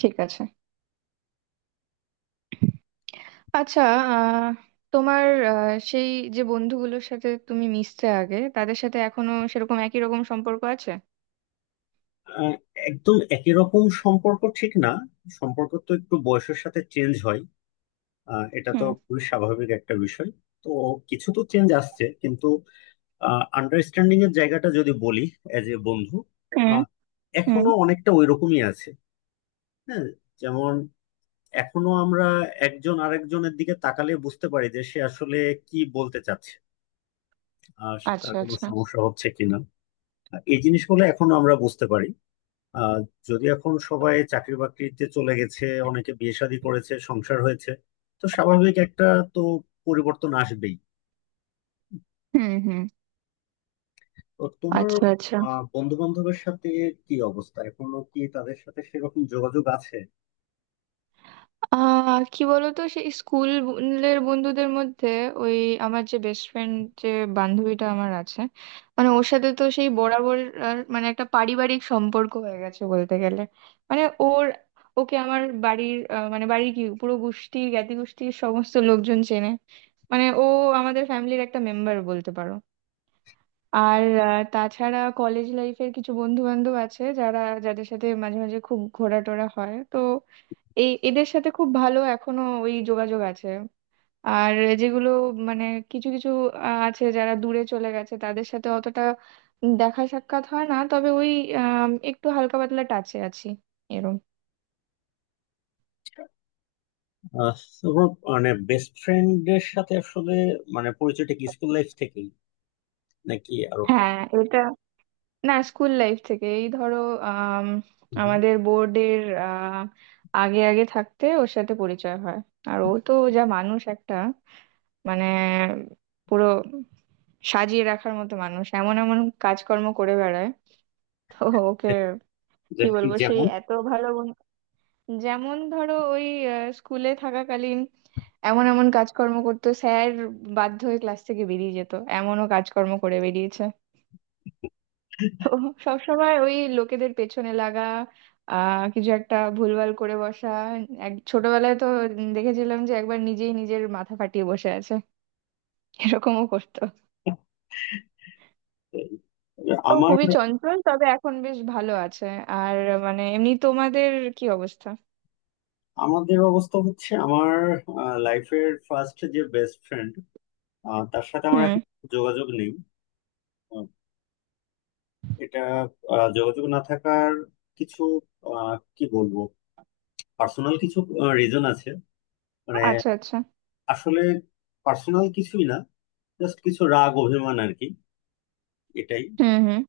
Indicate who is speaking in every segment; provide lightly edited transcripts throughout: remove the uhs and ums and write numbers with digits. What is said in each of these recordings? Speaker 1: ঠিক আছে। আচ্ছা। আহ, তোমার সেই যে বন্ধুগুলোর সাথে তুমি মিশতে আগে তাদের সাথে এখনো সেরকম একই রকম সম্পর্ক আছে?
Speaker 2: আহ, একদম একই রকম সম্পর্ক ঠিক না। সম্পর্ক তো একটু বয়সের সাথে চেঞ্জ হয়। এটা তো
Speaker 1: হুম
Speaker 2: খুবই স্বাভাবিক একটা বিষয়। তো কিছু তো চেঞ্জ আসছে, কিন্তু আন্ডারস্ট্যান্ডিং এর জায়গাটা যদি বলি, এজ এ বন্ধু,
Speaker 1: হুম
Speaker 2: আহ,
Speaker 1: হুম।
Speaker 2: এখনো অনেকটা ওই রকমই আছে। হ্যাঁ, যেমন এখনো আমরা একজন আরেকজনের দিকে তাকালে বুঝতে পারি যে সে আসলে কি বলতে চাচ্ছে, আর তার
Speaker 1: আচ্ছা,
Speaker 2: কোনো
Speaker 1: আচ্ছা।
Speaker 2: সমস্যা হচ্ছে কিনা। এই জিনিসগুলো এখনো আমরা বুঝতে পারি। আহ যদি এখন সবাই চাকরি বাকরিতে চলে গেছে, অনেকে বিয়ে শাদী করেছে, সংসার হয়েছে, তো স্বাভাবিক একটা, তো পরিবর্তন আসবেই।
Speaker 1: হুম হুম।
Speaker 2: তো তোমার
Speaker 1: আচ্ছা, আচ্ছা।
Speaker 2: বন্ধু বান্ধবের সাথে কি অবস্থা? এখনো কি তাদের সাথে সেরকম যোগাযোগ আছে?
Speaker 1: কি বলতো, সেই স্কুলের বন্ধুদের মধ্যে, ওই আমার যে বেস্ট ফ্রেন্ড, যে বান্ধবীটা আমার আছে, মানে ওর সাথে তো সেই বরাবর। আর মানে একটা পারিবারিক সম্পর্ক হয়ে গেছে বলতে গেলে। মানে ওর ওকে আমার বাড়ির মানে বাড়ির কি পুরো গোষ্ঠী জ্ঞাতি গোষ্ঠীর সমস্ত লোকজন চেনে। মানে ও আমাদের ফ্যামিলির একটা মেম্বার বলতে পারো। আর তাছাড়া কলেজ লাইফের কিছু বন্ধু বান্ধব আছে যারা, যাদের সাথে মাঝে মাঝে খুব ঘোরাটোরা হয়, তো এদের সাথে খুব ভালো এখনো ওই যোগাযোগ আছে। আর যেগুলো, মানে কিছু কিছু আছে যারা দূরে চলে গেছে, তাদের সাথে অতটা দেখা সাক্ষাৎ হয় না, তবে ওই একটু হালকা পাতলা টাচে আছি, এরম।
Speaker 2: আহ, তোমার মানে বেস্ট ফ্রেন্ডের সাথে আসলে মানে পরিচয়টা কি স্কুল লাইফ থেকেই, নাকি আরো পর?
Speaker 1: হ্যাঁ, এটা, না, স্কুল লাইফ থেকে এই ধরো, আম,
Speaker 2: হুম।
Speaker 1: আমাদের বোর্ডের আগে আগে থাকতে ওর সাথে পরিচয় হয়। আর ও তো যা মানুষ একটা, মানে পুরো সাজিয়ে রাখার মতো মানুষ, এমন এমন কাজকর্ম করে বেড়ায়। তো ওকে কি
Speaker 2: যে-
Speaker 1: বলবো, সেই
Speaker 2: যেমন,
Speaker 1: এত ভালো বন্ধু। যেমন ধরো ওই স্কুলে থাকাকালীন এমন এমন কাজকর্ম করতো, স্যার বাধ্য হয়ে ক্লাস থেকে বেরিয়ে যেত, এমনও কাজকর্ম করে বেরিয়েছে। তো সবসময় ওই লোকেদের পেছনে লাগা, কিছু একটা ভুলভাল করে বসা। এক ছোটবেলায় তো দেখেছিলাম যে একবার নিজেই নিজের মাথা ফাটিয়ে বসে আছে, এরকমও করতো।
Speaker 2: এই,
Speaker 1: তো
Speaker 2: আমার,
Speaker 1: খুবই চঞ্চল, তবে এখন বেশ ভালো আছে। আর মানে এমনি তোমাদের কি অবস্থা?
Speaker 2: আমাদের অবস্থা হচ্ছে আমার লাইফের ফার্স্ট যে বেস্ট ফ্রেন্ড, তার সাথে আমার
Speaker 1: হুম।
Speaker 2: এখন যোগাযোগ নেই। আহ, এটা, যোগাযোগ না থাকার কিছু, কি বলবো, পার্সোনাল কিছু রিজন আছে। মানে
Speaker 1: আচ্ছা, আচ্ছা।
Speaker 2: আসলে পার্সোনাল কিছুই না, জাস্ট কিছু রাগ অভিমান আর কি। এটাই,
Speaker 1: হুম হুম।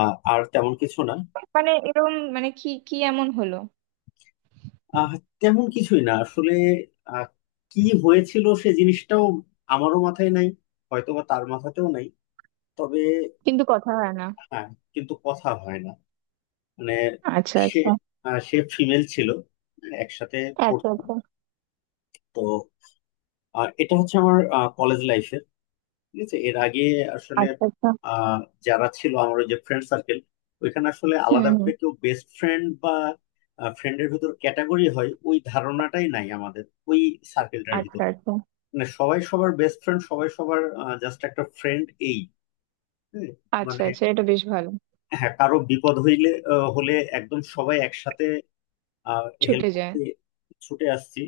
Speaker 2: আর তেমন কিছু না।
Speaker 1: মানে এরকম, মানে কি কি এমন হলো?
Speaker 2: আহ, তেমন কিছুই না আসলে। আহ, কি হয়েছিল সে জিনিসটাও আমারও মাথায় নাই, হয়তো বা তার মাথাতেও নাই। তবে
Speaker 1: কিন্তু কথা হয় না?
Speaker 2: হ্যাঁ, কিন্তু কথা হয় না। মানে
Speaker 1: আচ্ছা,
Speaker 2: সে,
Speaker 1: আচ্ছা।
Speaker 2: সে ফিমেল ছিল, একসাথে
Speaker 1: আচ্ছা,
Speaker 2: পড়তো।
Speaker 1: আচ্ছা।
Speaker 2: তো এটা হচ্ছে আমার কলেজ লাইফের। ঠিক আছে, এর আগে আসলে,
Speaker 1: আচ্ছা, আচ্ছা।
Speaker 2: আহ, যারা ছিল আমার ওই যে ফ্রেন্ড সার্কেল, ওইখানে আসলে
Speaker 1: হুম
Speaker 2: আলাদা
Speaker 1: হুম।
Speaker 2: করে কেউ বেস্ট ফ্রেন্ড বা ফ্রেন্ডের ভিতর ক্যাটাগরি হয় ওই ধারণাটাই নাই আমাদের ওই সার্কেলটার ভিতর।
Speaker 1: আচ্ছা, আচ্ছা।
Speaker 2: মানে সবাই সবার বেস্ট ফ্রেন্ড, সবাই সবার জাস্ট একটা ফ্রেন্ড, এই। হ্যাঁ,
Speaker 1: আচ্ছা,
Speaker 2: মানে
Speaker 1: আচ্ছা। এটা বেশ ভালো।
Speaker 2: হ্যাঁ, কারো বিপদ হইলে হলে একদম সবাই একসাথে, আর হেল্প
Speaker 1: ছুটে যায়।
Speaker 2: করতে ছুটে আসছি,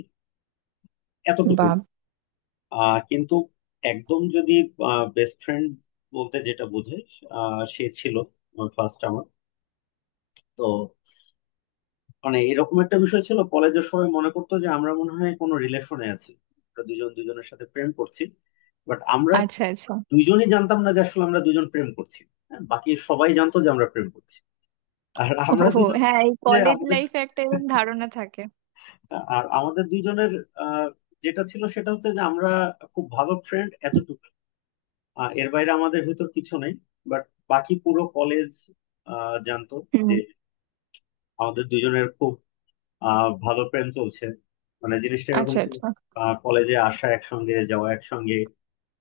Speaker 2: এতটুকুই।
Speaker 1: বাপ।
Speaker 2: কিন্তু একদম যদি বেস্ট ফ্রেন্ড বলতে যেটা বোঝে, সে ছিল ফার্স্ট আমার। তো মানে এরকম একটা বিষয় ছিল, কলেজের সবাই মনে করতো যে আমরা মনে হয় কোনো রিলেশনে আছি, আমরা দুজন দুজনের সাথে প্রেম করছি। বাট আমরা
Speaker 1: আচ্ছা, আচ্ছা।
Speaker 2: দুইজনই জানতাম না যে আসলে আমরা দুজন প্রেম করছি। হ্যাঁ, বাকি সবাই জানতো যে আমরা প্রেম করছি। আর
Speaker 1: ও,
Speaker 2: আমরা দুজন,
Speaker 1: হ্যাঁ, এই
Speaker 2: যে
Speaker 1: কলেজ
Speaker 2: আমাদের,
Speaker 1: লাইফে একটা এরকম ধারণা থাকে।
Speaker 2: আর আমাদের দুইজনের আহ, যেটা ছিল সেটা হচ্ছে যে আমরা খুব ভালো ফ্রেন্ড, এতটুকু। এর বাইরে আমাদের ভিতর কিছু নেই। বাট বাকি পুরো কলেজ জানতো
Speaker 1: হুম।
Speaker 2: যে আমাদের দুইজনের খুব ভালো প্রেম চলছে। মানে জিনিসটা এরকম
Speaker 1: আচ্ছা,
Speaker 2: ছিল,
Speaker 1: আচ্ছা।
Speaker 2: কলেজে আসা একসঙ্গে, যাওয়া একসঙ্গে,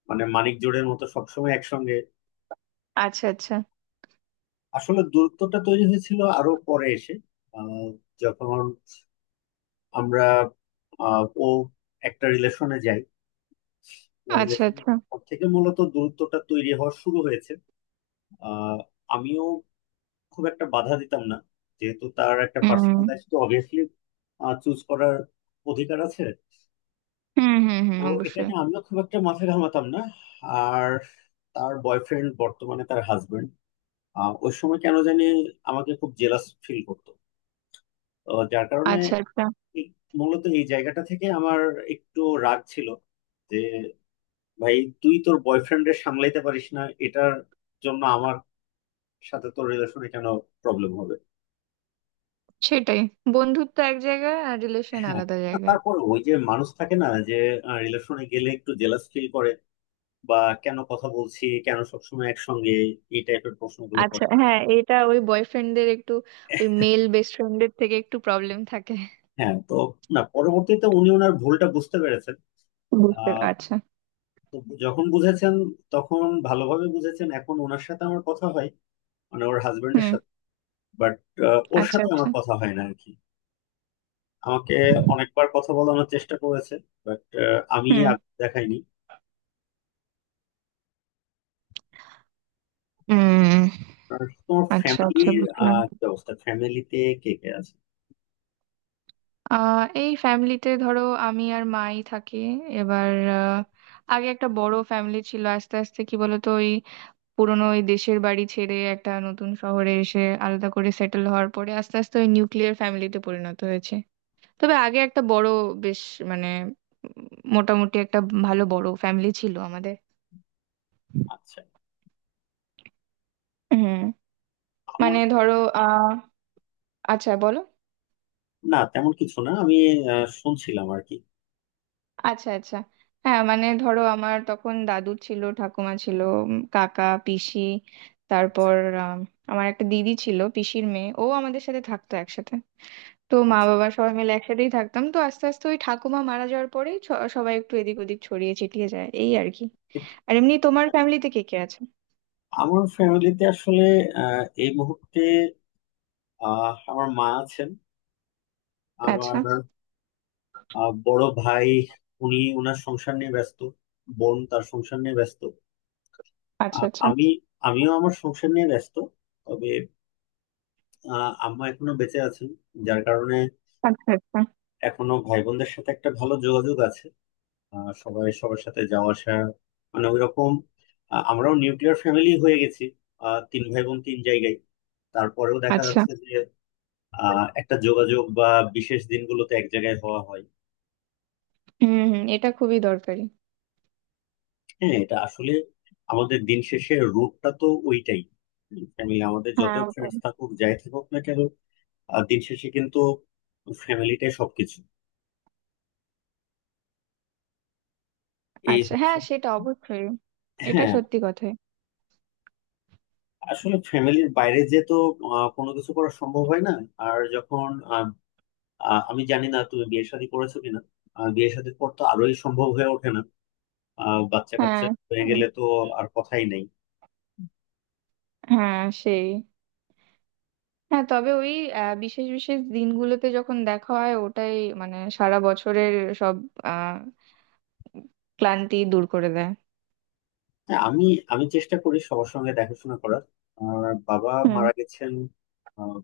Speaker 2: মানে মানিক জোড়ের মতো সবসময় একসঙ্গে।
Speaker 1: আচ্ছা, আচ্ছা।
Speaker 2: আসলে দূরত্বটা তৈরি হয়েছিল আরো পরে এসে, আহ, যখন আমরা, ও একটা রিলেশনে যাই।
Speaker 1: আচ্ছা,
Speaker 2: কোরিলেশন
Speaker 1: আচ্ছা।
Speaker 2: থেকে মূলত দূরত্বটা তৈরি হওয়া শুরু হয়েছে। আহ, আমিও খুব একটা বাধা দিতাম না, যেহেতু তার একটা
Speaker 1: হুম
Speaker 2: পার্সোনাল লাইফ তো অবভিয়াসলি চুজ করার অধিকার আছে।
Speaker 1: হুম হুম। হুম,
Speaker 2: তো এটা
Speaker 1: অবশ্যই।
Speaker 2: নিয়ে আমিও খুব একটা মাথা ঘামাতাম না। আর তার বয়ফ্রেন্ড, বর্তমানে তার হাজবেন্ড, ওই সময় কেন জানি আমাকে খুব জেলাস ফিল করতো। তো যার কারণে
Speaker 1: আচ্ছা, আচ্ছা।
Speaker 2: এই- মূলত এই জায়গাটা থেকে আমার একটু রাগ ছিল যে ভাই, তুই তোর বয়ফ্রেন্ডের সামলাইতে পারিস না, এটার জন্য আমার সাথে তো রিলেশনে কেন প্রবলেম হবে।
Speaker 1: সেটাই, বন্ধুত্ব এক জায়গায় আর রিলেশন
Speaker 2: হ্যাঁ,
Speaker 1: আলাদা জায়গায়।
Speaker 2: তারপর ওই যে মানুষ থাকে না যে রিলেশনে গেলে একটু জেলাস ফিল করে, বা কেন কথা বলছি, কেন সবসময় একসঙ্গে, এই টাইপের প্রশ্নগুলো
Speaker 1: আচ্ছা,
Speaker 2: করে।
Speaker 1: হ্যাঁ, এটা ওই বয়ফ্রেন্ডদের একটু, ওই মেল বেস্ট ফ্রেন্ডদের থেকে একটু প্রবলেম থাকে।
Speaker 2: হ্যাঁ তো না, পরবর্তীতে উনি ওনার ভুলটা বুঝতে পেরেছেন।
Speaker 1: বুঝতে,
Speaker 2: আহ
Speaker 1: আচ্ছা।
Speaker 2: তো যখন বুঝেছেন তখন ভালোভাবে বুঝেছেন, এখন ওনার সাথে আমার কথা হয়, মানে ওর হাজবেন্ডের
Speaker 1: হুম।
Speaker 2: সাথে। বাট ওর
Speaker 1: আচ্ছা,
Speaker 2: সাথে আমার
Speaker 1: আচ্ছা।
Speaker 2: কথা হয় না আর কি। আমাকে অনেকবার কথা বলানোর চেষ্টা করেছে, বাট আমি
Speaker 1: হুম
Speaker 2: আর দেখাইনি।
Speaker 1: হুম।
Speaker 2: আর তোমার
Speaker 1: আচ্ছা, আচ্ছা,
Speaker 2: ফ্যামিলির
Speaker 1: বুঝলাম।
Speaker 2: কি অবস্থা? ফ্যামিলিতে কে কে আছে?
Speaker 1: এই ফ্যামিলিতে ধরো আমি আর মাই থাকি এবার। আহ, আগে একটা বড় ফ্যামিলি ছিল, আস্তে আস্তে কি বলতো, ওই পুরোনো ওই দেশের বাড়ি ছেড়ে একটা নতুন শহরে এসে আলাদা করে সেটেল হওয়ার পরে আস্তে আস্তে ওই নিউক্লিয়ার ফ্যামিলিতে পরিণত হয়েছে। তবে আগে একটা বড়, বেশ, মানে, উম মোটামুটি একটা ভালো বড় ফ্যামিলি ছিল আমাদের।
Speaker 2: আচ্ছা,
Speaker 1: হুম।
Speaker 2: আমার,
Speaker 1: মানে ধরো, আহ আচ্ছা বলো।
Speaker 2: না, তেমন কিছু না, আমি শুনছিলাম আর কি।
Speaker 1: আচ্ছা, আচ্ছা। হ্যাঁ, মানে ধরো আমার তখন দাদু ছিল, ঠাকুমা ছিল, কাকা পিসি, তারপর আম, আমার একটা দিদি ছিল, পিসির মেয়ে, ও আমাদের সাথে থাকতো একসাথে। তো মা
Speaker 2: আচ্ছা।
Speaker 1: বাবা সবাই মিলে একসাথেই থাকতাম। তো আস্তে আস্তে ওই ঠাকুমা মারা যাওয়ার পরেই সবাই একটু এদিক ওদিক ছড়িয়ে ছিটিয়ে যায়, এই আর কি। আর এমনি তোমার ফ্যামিলিতে কে কে আছে?
Speaker 2: আমার ফ্যামিলিতে আসলে এই মুহূর্তে আমার মা আছেন,
Speaker 1: আচ্ছা।
Speaker 2: আমার বড় ভাই, উনি ওনার সংসার নিয়ে ব্যস্ত, বোন তার সংসার নিয়ে ব্যস্ত,
Speaker 1: আচ্ছা,
Speaker 2: আর
Speaker 1: আচ্ছা।
Speaker 2: আমি, আমিও আমার সংসার নিয়ে ব্যস্ত। তবে আম্মা এখনো বেঁচে আছেন, যার কারণে
Speaker 1: আচ্ছা, আচ্ছা।
Speaker 2: এখনো ভাই বোনদের সাথে একটা ভালো যোগাযোগ আছে। সবাই সবার সাথে যাওয়া আসা, মানে ওইরকম। আমরাও নিউক্লিয়ার ফ্যামিলি হয়ে গেছি। তিন ভাই বোন তিন জায়গায়, তারপরেও দেখা
Speaker 1: আচ্ছা।
Speaker 2: যাচ্ছে যে একটা যোগাযোগ বা বিশেষ দিনগুলোতে এক জায়গায় হওয়া হয়।
Speaker 1: হুম হুম, এটা খুবই দরকারি।
Speaker 2: হ্যাঁ এটা আসলে আমাদের দিন শেষে রুটটা তো ওইটাই, ফ্যামিলি। আমাদের যত
Speaker 1: হ্যাঁ, ওটাই।
Speaker 2: ফ্রেন্ডস থাকুক, যাই থাকুক না কেন, দিন শেষে কিন্তু ফ্যামিলিটাই সবকিছু। এই
Speaker 1: আচ্ছা,
Speaker 2: হচ্ছে।
Speaker 1: হ্যাঁ, সেটা অবশ্যই। এটা
Speaker 2: হ্যাঁ,
Speaker 1: সত্যি কথাই।
Speaker 2: আসলে ফ্যামিলির বাইরে যে তো কোনো কিছু করা সম্ভব হয় না। আর যখন আমি জানি না তুমি বিয়ে শাদী করেছো কিনা, বিয়ে শাদীর পর তো আরোই সম্ভব হয়ে ওঠে না। বাচ্চা কাচ্চা
Speaker 1: হ্যাঁ।
Speaker 2: হয়ে
Speaker 1: উম,
Speaker 2: গেলে তো আর কথাই নেই।
Speaker 1: হ্যাঁ, সেই। হ্যাঁ, তবে ওই বিশেষ বিশেষ দিনগুলোতে যখন দেখা হয় ওটাই, মানে সারা বছরের সব আহ ক্লান্তি দূর করে দেয়।
Speaker 2: হ্যাঁ আমি, আমি চেষ্টা করি সবার সঙ্গে দেখাশোনা করার। আমার বাবা
Speaker 1: হুম।
Speaker 2: মারা গেছেন আহ,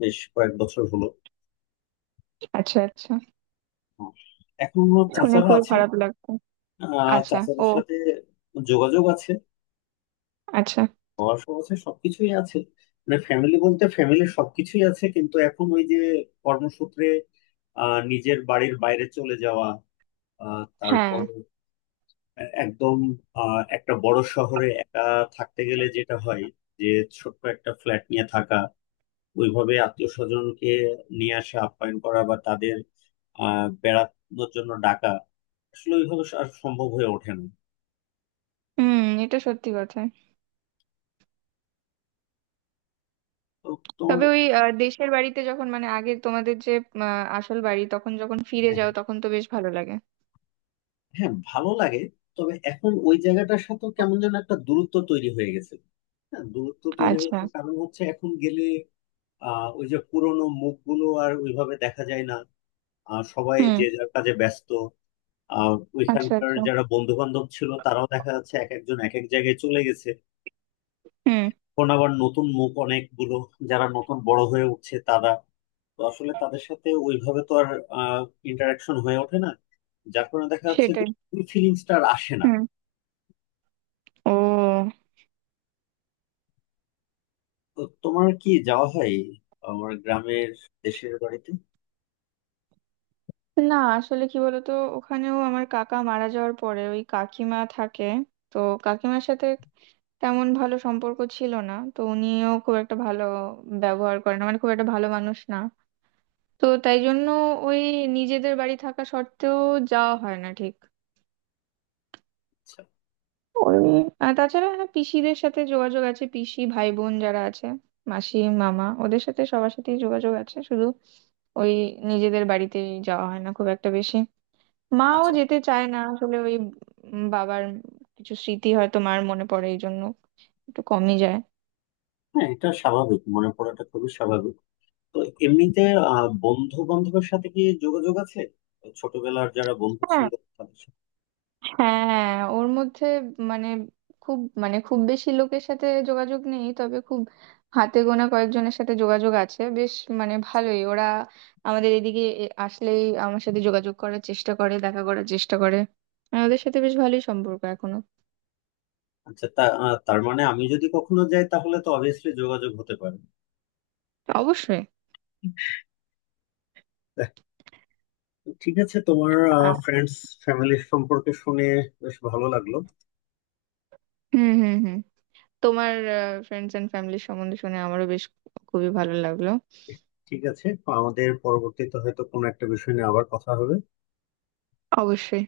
Speaker 2: বেশ কয়েক বছর হলো।
Speaker 1: আচ্ছা, আচ্ছা।
Speaker 2: আহ, এখনো
Speaker 1: শুনে
Speaker 2: চাচারা
Speaker 1: খুবই
Speaker 2: আছেন।
Speaker 1: খারাপ লাগতো। আচ্ছা।
Speaker 2: চাচাদের
Speaker 1: ও।
Speaker 2: সাথে যোগাযোগ আছে,
Speaker 1: আচ্ছা।
Speaker 2: পড়াশোনা আছে, সবকিছুই আছে। মানে ফ্যামিলি বলতে ফ্যামিলির সবকিছুই আছে, কিন্তু এখন ওই যে কর্মসূত্রে নিজের বাড়ির বাইরে চলে যাওয়া,
Speaker 1: হ্যাঁ।
Speaker 2: তারপর একদম একটা বড় শহরে একা থাকতে গেলে যেটা হয় যে ছোট্ট একটা ফ্ল্যাট নিয়ে থাকা, ওইভাবে আত্মীয় স্বজনকে নিয়ে আসা, আপ্যায়ন করা বা তাদের বেড়ানোর জন্য ডাকা আসলে ওইভাবে আর সম্ভব হয়ে ওঠে না।
Speaker 1: হুম, এটা সত্যি কথা।
Speaker 2: তো তোমার,
Speaker 1: তবে ওই দেশের বাড়িতে যখন, মানে আগে তোমাদের যে আসল বাড়ি, তখন যখন ফিরে
Speaker 2: হ্যাঁ
Speaker 1: যাও
Speaker 2: হ্যাঁ,
Speaker 1: তখন তো বেশ ভালো লাগে।
Speaker 2: হ্যাঁ, ভালো লাগে। তবে এখন ওই জায়গাটার সাথে কেমন যেন একটা দূরত্ব তৈরি হয়ে গেছে। হ্যাঁ দূরত্ব তৈরি হয়ে
Speaker 1: আচ্ছা।
Speaker 2: গেছে, কারণ হচ্ছে এখন গেলে ওই যে পুরোনো মুখগুলো আর ওইভাবে দেখা যায় না। সবাই
Speaker 1: হুম।
Speaker 2: যে যার কাজে ব্যস্ত। আহ
Speaker 1: আচ্ছা,
Speaker 2: ওইখানকার
Speaker 1: আচ্ছা।
Speaker 2: যারা বন্ধু বান্ধব ছিল তারাও দেখা যাচ্ছে এক একজন এক এক জায়গায় চলে গেছে।
Speaker 1: হুম।
Speaker 2: এখন আবার নতুন মুখ অনেকগুলো, যারা নতুন বড় হয়ে উঠছে, তারা, তো আসলে তাদের সাথে ওইভাবে তো আর ইন্টারাকশন হয়ে ওঠে না। যার কারণে দেখা যাচ্ছে যে
Speaker 1: সেটাই।
Speaker 2: ওই ফিলিংসটা আর আসে না।
Speaker 1: হুম। ও।
Speaker 2: তো তোমার কি যাওয়া হয় আমার গ্রামের, দেশের বাড়িতে?
Speaker 1: না আসলে কি বলতো, ওখানেও আমার কাকা মারা যাওয়ার পরে ওই কাকিমা থাকে। তো কাকিমার সাথে তেমন ভালো সম্পর্ক ছিল না, তো উনিও খুব একটা ভালো ব্যবহার করেন, মানে খুব একটা ভালো মানুষ না। তো তাই জন্য ওই নিজেদের বাড়ি থাকা সত্ত্বেও যাওয়া হয় না ঠিক
Speaker 2: আচ্ছা,
Speaker 1: করবি। আর তাছাড়া হ্যাঁ, পিসিদের সাথে যোগাযোগ আছে, পিসি ভাই বোন যারা আছে, মাসি মামা, ওদের সাথে সবার সাথেই যোগাযোগ আছে। শুধু ওই নিজেদের বাড়িতে যাওয়া হয় না খুব একটা বেশি। মাও
Speaker 2: আচ্ছা,
Speaker 1: যেতে চায় না আসলে, ওই বাবার কিছু স্মৃতি হয়তো মার মনে পড়ে, এই জন্য একটু কমই যায়।
Speaker 2: হ্যাঁ এটা স্বাভাবিক, মনে পড়াটা খুবই স্বাভাবিক। তো এমনিতে বন্ধু বান্ধবের সাথে কি যোগাযোগ আছে? ছোটবেলার যারা বন্ধু ছিল, তাদের সাথে?
Speaker 1: হ্যাঁ, ওর মধ্যে মানে খুব মানে খুব বেশি লোকের সাথে যোগাযোগ নেই, তবে খুব হাতে গোনা কয়েকজনের সাথে যোগাযোগ আছে। বেশ মানে ভালোই, ওরা আমাদের এদিকে আসলেই আমার সাথে যোগাযোগ করার চেষ্টা করে, দেখা করার চেষ্টা করে। আর ওদের সাথে বেশ ভালোই সম্পর্ক এখনো।
Speaker 2: আচ্ছা, তা তার মানে আমি যদি কখনো যাই তাহলে তো অবভিয়াসলি যোগাযোগ হতে পারে।
Speaker 1: অবশ্যই।
Speaker 2: ঠিক আছে, তোমার
Speaker 1: আ-
Speaker 2: ফ্রেন্ডস, ফ্যামিলির সম্পর্কে শুনে বেশ ভালো লাগলো।
Speaker 1: হুম হুম হুম। তোমার ফ্রেন্ডস এন্ড ফ্যামিলির সম্বন্ধে শুনে আমারও বেশ খুবই ভালো লাগলো।
Speaker 2: ঠিক আছে, আমাদের পরবর্তীতে হয়তো কোনো একটা বিষয় নিয়ে আবার কথা হবে।
Speaker 1: অবশ্যই।